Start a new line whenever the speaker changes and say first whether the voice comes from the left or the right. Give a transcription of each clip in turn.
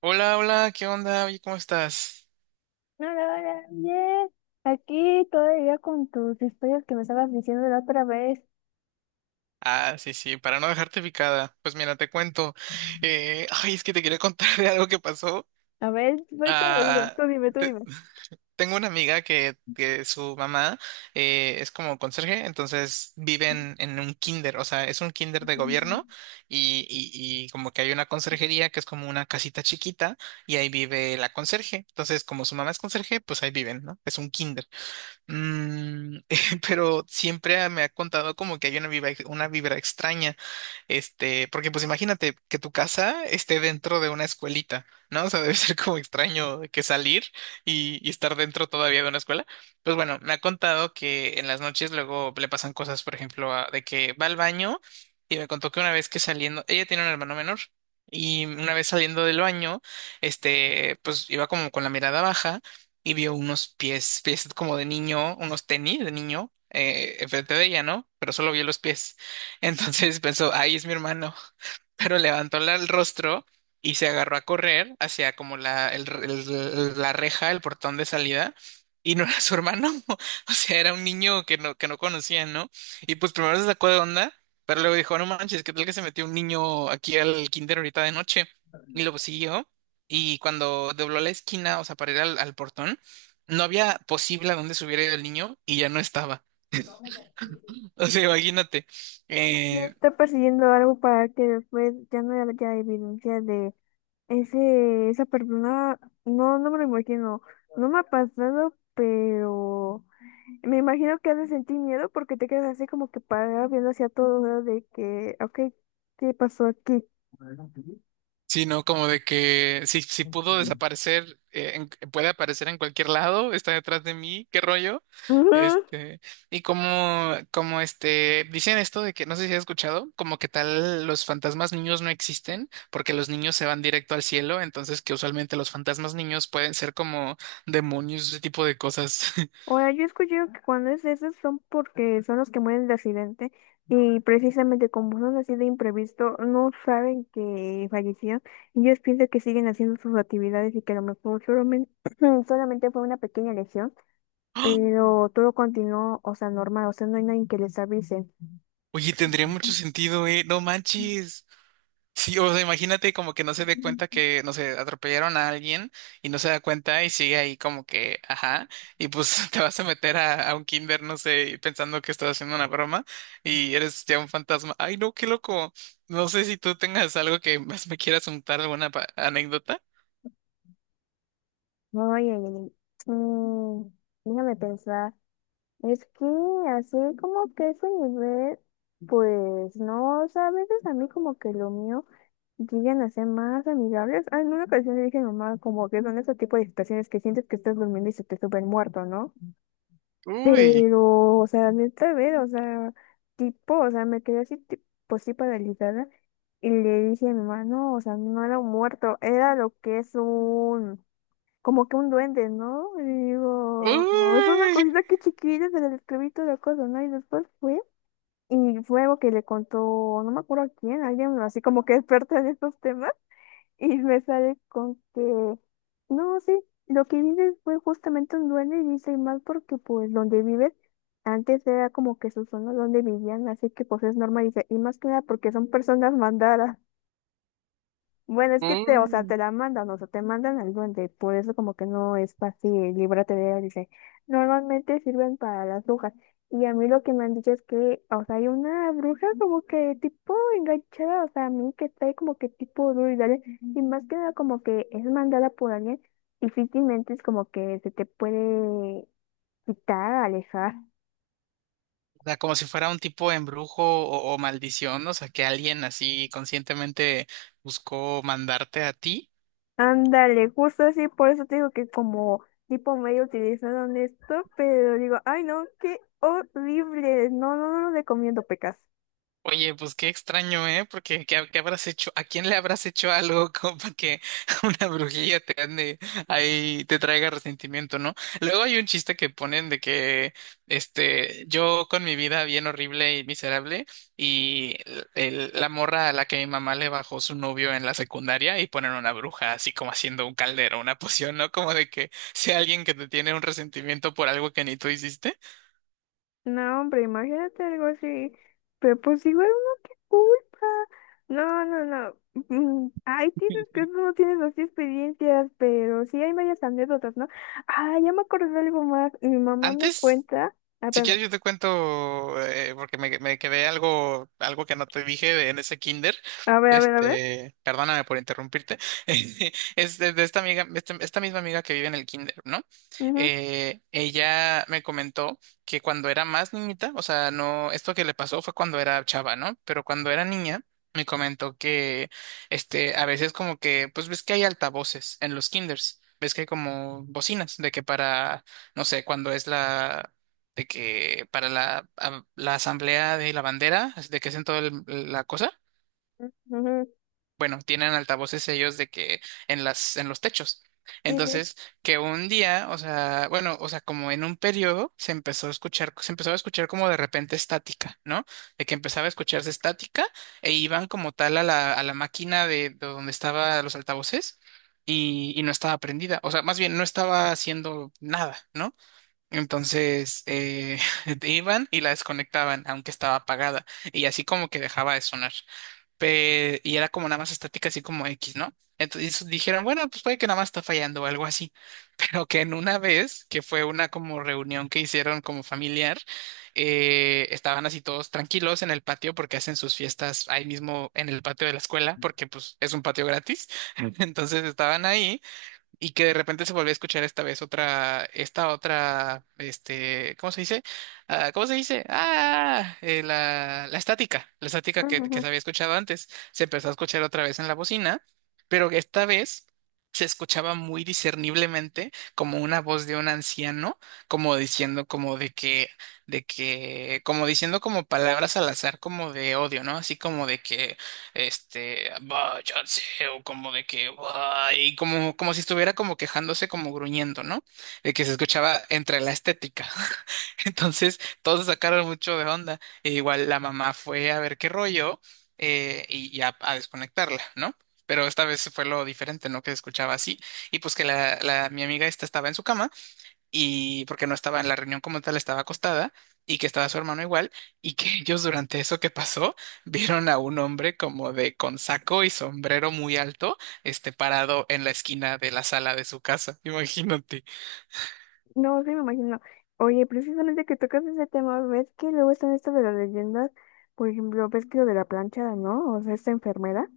right: Hola, hola, ¿qué onda? Oye, ¿cómo estás?
left: Hola, hola, bien. Aquí todavía con tus historias que me estabas diciendo la otra vez.
right: Ah, sí, sí, para no dejarte picada. Pues mira, te cuento. Ay, es que te quería contar de algo que pasó.
left: A ver, soy todo oído.
right: Ah,
left: Tú dime, tú
right: te-
left: dime.
right: tengo una amiga que su mamá es como conserje, entonces viven en un kinder, o sea, es un kinder de gobierno y como que hay una conserjería que es como una casita chiquita y ahí vive la conserje. Entonces, como su mamá es conserje, pues ahí viven, ¿no? Es un kinder. Mm, pero siempre me ha contado como que hay una vibra extraña, porque pues imagínate que tu casa esté dentro de una escuelita, ¿no? O sea, debe ser como extraño que salir y estar dentro todavía de una escuela. Pues bueno, me ha contado que en las noches luego le pasan cosas, por ejemplo, de que va al baño y me contó que una vez que saliendo, ella tiene un hermano menor. Y una vez saliendo del baño, pues iba como con la mirada baja y vio unos pies, pies como de niño, unos tenis de niño, enfrente de ella, ¿no? Pero solo vio los pies. Entonces pensó, ahí es mi hermano. Pero levantó el rostro y se agarró a correr hacia como la, la reja, el portón de salida. Y no era su hermano, o sea, era un niño que no conocía, ¿no? Y pues primero se sacó de onda, pero luego dijo, no manches, ¿qué tal que se metió un niño aquí al kinder ahorita de noche? Y lo siguió y cuando dobló la esquina, o sea, para ir al, al portón, no había posible a dónde se hubiera ido el niño y ya no estaba. O sea, imagínate.
left: Me
right: Eh,
left: está persiguiendo algo para que después ya no haya evidencia de ese, esa persona. No, no me lo imagino. No me ha pasado, pero me imagino que has de sentir miedo porque te quedas así como que parado viendo hacia todos lados de que, ok, ¿qué pasó aquí?
right: sino como de que si pudo desaparecer, puede aparecer en cualquier lado, está detrás de mí, qué rollo.
left: Ujú.
right: Este, y como, dicen esto de que, no sé si has escuchado, como que tal los fantasmas niños no existen porque los niños se van directo al cielo, entonces que usualmente los fantasmas niños pueden ser como demonios, ese tipo de cosas.
left: Ahora, yo he escuchado que cuando es esos son porque son los que mueren de accidente y precisamente como son así de imprevisto, no saben que fallecieron y ellos piensan que siguen haciendo sus actividades y que a lo mejor solamente, solamente fue una pequeña lesión,
right: ¡Ah!
left: pero todo continuó, o sea, normal, o sea, no hay nadie que les avise.
right: Oye, tendría mucho sentido, ¿eh? No manches. Sí, o sea, imagínate como que no se dé cuenta que, no sé, atropellaron a alguien y no se da cuenta y sigue ahí como que, ajá, y pues te vas a meter a un kinder, no sé, y pensando que estás haciendo una broma y eres ya un fantasma. Ay, no, qué loco. No sé si tú tengas algo que más me quieras contar, alguna anécdota.
left: Oye, déjame pensar, es que así como que ese nivel, pues no, o sea, a veces a mí como que lo mío. Llegan a ser más amigables. Ah, en una ocasión le dije a mi mamá como que son ese tipo de situaciones que sientes que estás durmiendo y se te sube el muerto, ¿no?
right: Uy,
left: Pero, o sea, neta, a ver, o sea, tipo, o sea, me quedé así, pues sí, paralizada. Y le dije a mi mamá, no, o sea, no era un muerto, era lo que es un, como que un duende, ¿no? Y digo, "Oh, es una
right: uy,
left: cosita que chiquita, se le escribí toda la cosa, ¿no?" Y después fue, y fue algo que le contó, no me acuerdo a quién, alguien así como que experta en estos temas. Y me sale con que, no, sí, lo que vives fue justamente un duende y dice y más porque pues donde vives, antes era como que su zona donde vivían, así que pues es normal, dice, y más que nada porque son personas mandadas. Bueno, es que te, o sea, te
right: uy.
left: la mandan, o sea, te mandan al duende, por eso como que no es fácil, líbrate de él, dice, normalmente sirven para las brujas. Y a mí lo que me han dicho es que, o sea, hay una bruja como que tipo enganchada, o sea, a mí que está ahí como que tipo duro y dale, y más que nada como que es mandada por alguien, difícilmente es como que se te puede quitar, alejar.
right: O sea, como si fuera un tipo de embrujo o maldición, o sea, que alguien así conscientemente buscó mandarte a ti.
left: Ándale, justo así, por eso te digo que como tipo medio utilizaron esto, pero digo, ay no, qué horrible, no, no, no lo recomiendo, pecas.
right: Oye, pues qué extraño, ¿eh? Porque ¿qué, qué habrás hecho? ¿A quién le habrás hecho algo como para que una brujilla te ande ahí, te traiga resentimiento, ¿no? Luego hay un chiste que ponen de que, yo con mi vida bien horrible y miserable y la morra a la que mi mamá le bajó su novio en la secundaria y ponen una bruja así como haciendo un caldero, una poción, ¿no? Como de que sea alguien que te tiene un resentimiento por algo que ni tú hiciste.
left: No, hombre, imagínate algo así. Pero pues igual uno qué culpa. No, no, no. Mm, hay dices que tú no tienes así experiencias, pero sí hay varias anécdotas, ¿no? Ah, ya me acordé de algo más. Mi mamá me
right: Antes
left: cuenta. Ah,
right: si
left: espérame.
right: quieres, yo te cuento, porque me quedé algo, algo que no te dije en ese kinder.
left: A ver, a ver, a ver.
right: Perdóname por interrumpirte. Es de esta amiga, esta misma amiga que vive en el kinder, ¿no?
left: Ujú,
right: Ella me comentó que cuando era más niñita, o sea, no, esto que le pasó fue cuando era chava, ¿no? Pero cuando era niña, me comentó que, a veces como que, pues ves que hay altavoces en los kinders. Ves que hay como bocinas, de que para, no sé, cuando es la de que para la, la asamblea de la bandera, de que hacen toda la cosa,
left: ujú,
right: bueno, tienen altavoces ellos de que en las, en los techos.
left: sí, sí.
right: Entonces, que un día, o sea, bueno, o sea, como en un periodo se empezó a escuchar, se empezó a escuchar como de repente estática, ¿no? De que empezaba a escucharse estática e iban como tal a la máquina de donde estaban los altavoces y no estaba prendida, o sea, más bien no estaba haciendo nada, ¿no? Entonces iban y la desconectaban, aunque estaba apagada, y así como que dejaba de sonar. Y era como nada más estática, así como X, ¿no? Entonces dijeron, bueno, pues puede que nada más está fallando o algo así. Pero que en una vez, que fue una como reunión que hicieron como familiar, estaban así todos tranquilos en el patio porque hacen sus fiestas ahí mismo en el patio de la escuela, porque pues es un patio gratis. Entonces estaban ahí y que de repente se volvió a escuchar esta vez otra, esta otra, ¿cómo se dice? Ah, ¿cómo se dice? La, la estática
left: Ujú, ujú.
right: que se había escuchado antes, se empezó a escuchar otra vez en la bocina, pero esta vez se escuchaba muy discerniblemente como una voz de un anciano, como diciendo como de que, como diciendo como palabras al azar, como de odio, ¿no? Así como de que váyanse, o como de que, "Bah", y como, como si estuviera como quejándose, como gruñendo, ¿no? De que se escuchaba entre la estética. Entonces, todos se sacaron mucho de onda. E igual la mamá fue a ver qué rollo, y, a desconectarla, ¿no? Pero esta vez fue lo diferente, ¿no? Que se escuchaba así. Y pues que la, mi amiga esta estaba en su cama y porque no estaba en la reunión como tal, estaba acostada y que estaba su hermano igual y que ellos durante eso que pasó vieron a un hombre como de con saco y sombrero muy alto, este parado en la esquina de la sala de su casa. Imagínate.
left: No, sí me imagino. Oye, precisamente que tocas ese tema, ves que luego están esto de las leyendas. Por ejemplo, ves que lo de la plancha, ¿no? O sea, esta enfermera.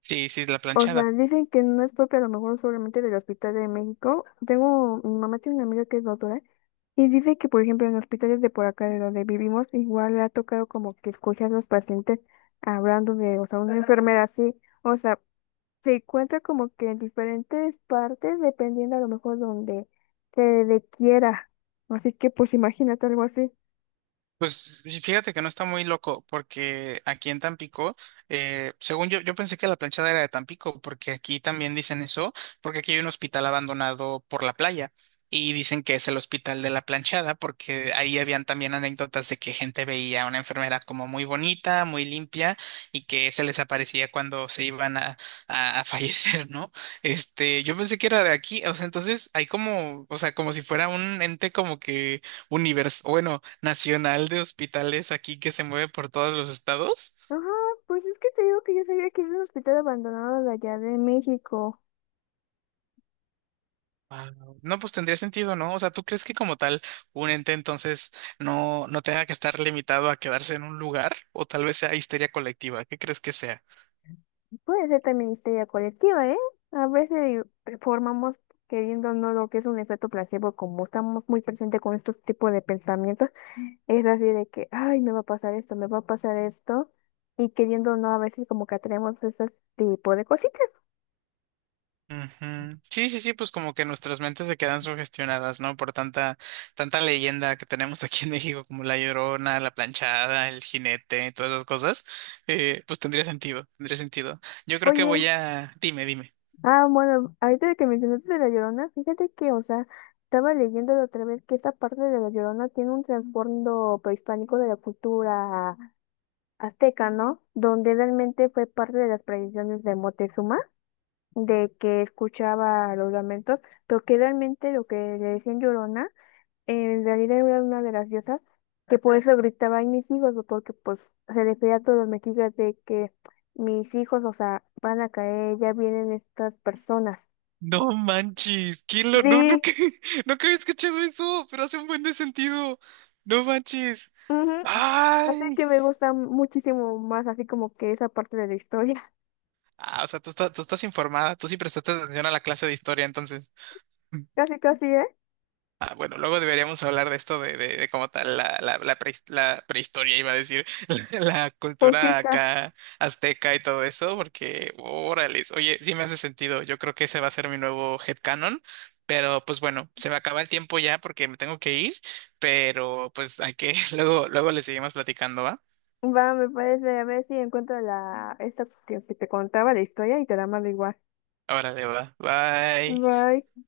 right: Sí, sí, la
left: O sea,
right: planchada.
left: dicen que no es propia a lo mejor solamente del Hospital de México. Tengo, mi mamá tiene una amiga que es doctora y dice que, por ejemplo, en hospitales de por acá de donde vivimos, igual le ha tocado como que escuchar a los pacientes hablando de, o sea, una enfermedad así. O sea, se encuentra como que en diferentes partes dependiendo a lo mejor donde se le quiera. Así que, pues, imagínate algo así.
right: Pues y fíjate que no está muy loco, porque aquí en Tampico, según yo, yo pensé que la planchada era de Tampico, porque aquí también dicen eso, porque aquí hay un hospital abandonado por la playa y dicen que es el hospital de la planchada, porque ahí habían también anécdotas de que gente veía a una enfermera como muy bonita, muy limpia y que se les aparecía cuando se iban a fallecer, ¿no? Yo pensé que era de aquí, o sea, entonces hay como, o sea, como si fuera un ente como que universo, bueno, nacional de hospitales aquí que se mueve por todos los estados.
left: Ajá, pues es que te digo que yo sabía que es un hospital abandonado de allá de México.
right: Wao. No, pues tendría sentido, ¿no? O sea, ¿tú crees que como tal un ente entonces no tenga que estar limitado a quedarse en un lugar? O tal vez sea histeria colectiva. ¿Qué crees que sea?
left: Puede ser también histeria colectiva, ¿eh? A veces formamos queriendo no lo que es un efecto placebo, como estamos muy presentes con estos tipos de pensamientos, es así de que, ay, me va a pasar esto, me va a pasar esto, y queriendo no a veces como que atraemos ese tipo de cositas.
right: Ujú. Sí, sí, sí, pues como que nuestras mentes se quedan sugestionadas, ¿no? Por tanta, tanta leyenda que tenemos aquí en México, como la Llorona, la Planchada, el Jinete, todas esas cosas, pues tendría sentido, tendría sentido. Yo creo que
left: Oye,
right: voy a... Dime, dime.
left: ah, bueno, ahorita de que mencionaste de La Llorona, fíjate que, o sea, estaba leyendo la otra vez que esta parte de La Llorona tiene un trasfondo prehispánico de la cultura azteca, ¿no? Donde realmente fue parte de las tradiciones de Moctezuma, de que escuchaba los lamentos, pero que realmente lo que le decían Llorona, en realidad era una de las diosas que por eso gritaba, ay, mis hijos, o porque pues se refería a todos los mexicas de que mis hijos, o sea, van a caer, ya vienen estas personas.
right: No manches, ¿quién lo... No, no,
left: Sí,
right: que, no que había escuchado eso, pero hace un buen de sentido. No manches.
left: ujú. Así
right: Ay.
left: que me gusta muchísimo más así como que esa parte de la historia.
right: Ah, o sea, tú estás informada, tú sí prestaste atención a la clase de historia, entonces.
left: Casi, casi, ¿eh?
right: Ah, bueno, luego deberíamos hablar de esto de cómo tal la, la, la, la prehistoria, iba a decir, la cultura
left: Conquista.
right: acá azteca y todo eso, porque órales, oye, sí me hace sentido, yo creo que ese va a ser mi nuevo headcanon, pero pues bueno, se me acaba el tiempo ya porque me tengo que ir, pero pues hay que, luego, luego le seguimos platicando, ¿va?
left: Va, me parece, a ver si encuentro la, esta que te contaba la historia y te la mando igual.
right: Ahora de va, bye.
left: Bye.